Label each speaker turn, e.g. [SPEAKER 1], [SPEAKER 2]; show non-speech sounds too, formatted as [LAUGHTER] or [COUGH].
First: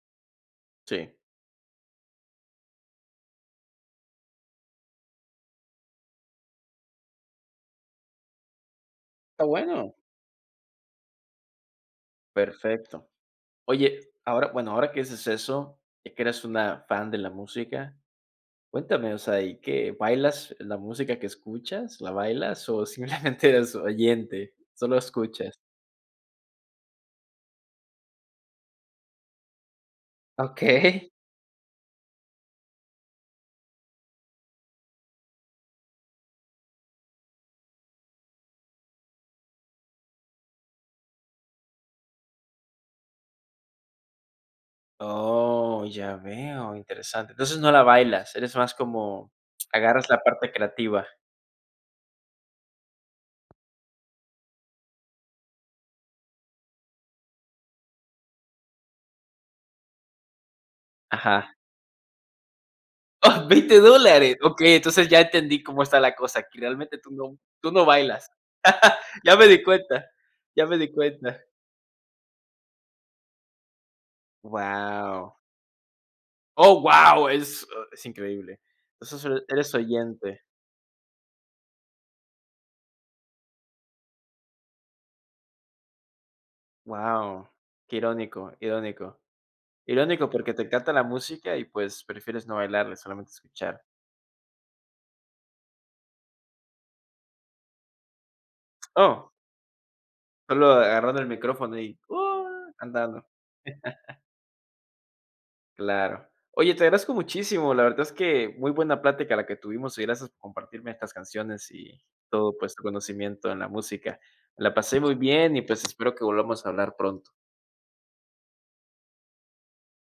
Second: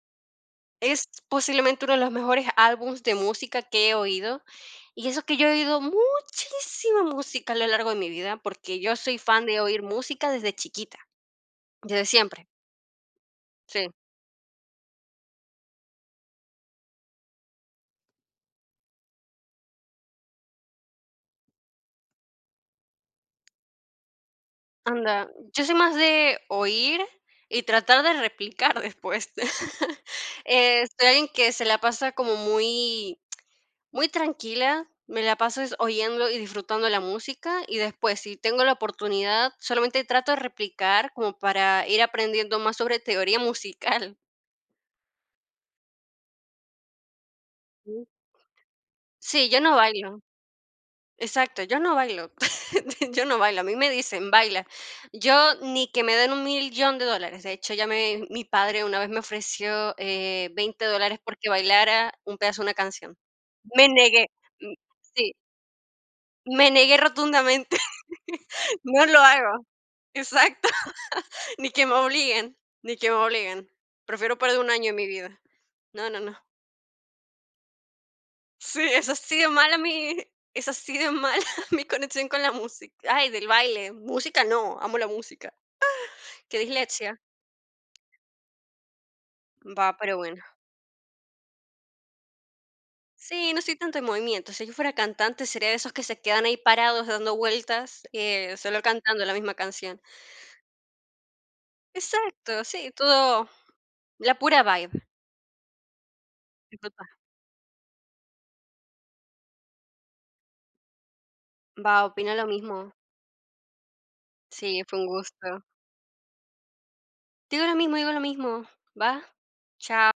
[SPEAKER 1] Es
[SPEAKER 2] Sí.
[SPEAKER 1] posiblemente uno de los mejores álbums de música que he oído, y eso que yo he oído muchísima música a lo largo de mi vida, porque yo soy
[SPEAKER 2] Está
[SPEAKER 1] fan de oír
[SPEAKER 2] bueno.
[SPEAKER 1] música desde chiquita, desde siempre.
[SPEAKER 2] Perfecto.
[SPEAKER 1] Sí.
[SPEAKER 2] Oye, ahora bueno, ahora que haces eso y que eres una fan de la música, cuéntame. O sea, ¿y qué?, ¿bailas la música que escuchas, la bailas o, simplemente eres oyente? ¿Solo
[SPEAKER 1] Anda,
[SPEAKER 2] escuchas?
[SPEAKER 1] yo soy más de oír y tratar de replicar después. [CHUCKLES] Este,
[SPEAKER 2] Okey.
[SPEAKER 1] alguien que se la pasa como muy muy tranquila, me la paso es oyendo y disfrutando la música, y después si tengo la oportunidad, solamente trato de replicar como para ir aprendiendo más sobre teoría musical.
[SPEAKER 2] Oh, ya veo, interesante. Entonces no la
[SPEAKER 1] [UNINTELLIGIBLE]
[SPEAKER 2] bailas, eres más como
[SPEAKER 1] Sí, yo no
[SPEAKER 2] agarras la
[SPEAKER 1] bailo
[SPEAKER 2] parte creativa.
[SPEAKER 1] exacto, yo no bailo, [CHUCKLES] yo no bailo, a mí me dicen: "Baila". Yo ni que me den $1000000 de dólares. De hecho, ya me mi padre una vez me ofreció, eh, 20 dólares porque
[SPEAKER 2] Ajá.
[SPEAKER 1] bailara un pedazo de una canción.
[SPEAKER 2] ¡Oh! ¿$20
[SPEAKER 1] Me negué
[SPEAKER 2] dólares?
[SPEAKER 1] mm,
[SPEAKER 2] Okey, entonces ya
[SPEAKER 1] sí.
[SPEAKER 2] entendí cómo está la cosa aquí.
[SPEAKER 1] Me
[SPEAKER 2] Realmente
[SPEAKER 1] negué
[SPEAKER 2] tú no tú
[SPEAKER 1] rotundamente.
[SPEAKER 2] no bailas.
[SPEAKER 1] [CHUCKLES] No lo
[SPEAKER 2] [LAUGHS] Ya me di
[SPEAKER 1] hago
[SPEAKER 2] cuenta, ya
[SPEAKER 1] exacto.
[SPEAKER 2] me di cuenta.
[SPEAKER 1] Ni que me obliguen, ni que me obliguen. Prefiero perder 1 año, mi
[SPEAKER 2] Guau.
[SPEAKER 1] vida. No, no, no.
[SPEAKER 2] ¡Oh, guau! es o es increíble.
[SPEAKER 1] Sí,
[SPEAKER 2] O
[SPEAKER 1] es
[SPEAKER 2] sea, solo
[SPEAKER 1] así de
[SPEAKER 2] eres
[SPEAKER 1] mala mi
[SPEAKER 2] oyente.
[SPEAKER 1] es así de mala mi conexión con la músic ay, del baile. Música no, amo la música. Ay, qué dislexia.
[SPEAKER 2] Guau, qué irónico, irónico.
[SPEAKER 1] Va, pero
[SPEAKER 2] Irónico
[SPEAKER 1] bueno.
[SPEAKER 2] porque te encanta la música y, pues, prefieres no bailarla, solamente
[SPEAKER 1] Sí, no estoy
[SPEAKER 2] escuchar.
[SPEAKER 1] tanto en movimiento. Si yo fuera cantante, sería de esos que se quedan ahí parados dando vueltas, eh, solo cantando
[SPEAKER 2] Oh.
[SPEAKER 1] la misma canción.
[SPEAKER 2] Solo agarrando el micrófono y: "Oh",
[SPEAKER 1] Exacto, sí,
[SPEAKER 2] cantando.
[SPEAKER 1] todo
[SPEAKER 2] [LAUGHS]
[SPEAKER 1] la pura vibe.
[SPEAKER 2] Claro. Oye,
[SPEAKER 1] Y
[SPEAKER 2] te
[SPEAKER 1] tota
[SPEAKER 2] agradezco muchísimo. La verdad es que muy buena plática la que tuvimos y gracias por compartirme estas canciones y
[SPEAKER 1] Va, opino lo
[SPEAKER 2] todo, pues, tu
[SPEAKER 1] mismo.
[SPEAKER 2] conocimiento en la música. La
[SPEAKER 1] Sí, fue
[SPEAKER 2] pasé
[SPEAKER 1] un
[SPEAKER 2] muy bien y,
[SPEAKER 1] gusto.
[SPEAKER 2] pues, espero que volvamos a hablar pronto.
[SPEAKER 1] Digo lo mismo, digo lo mismo, ¿va? Chao.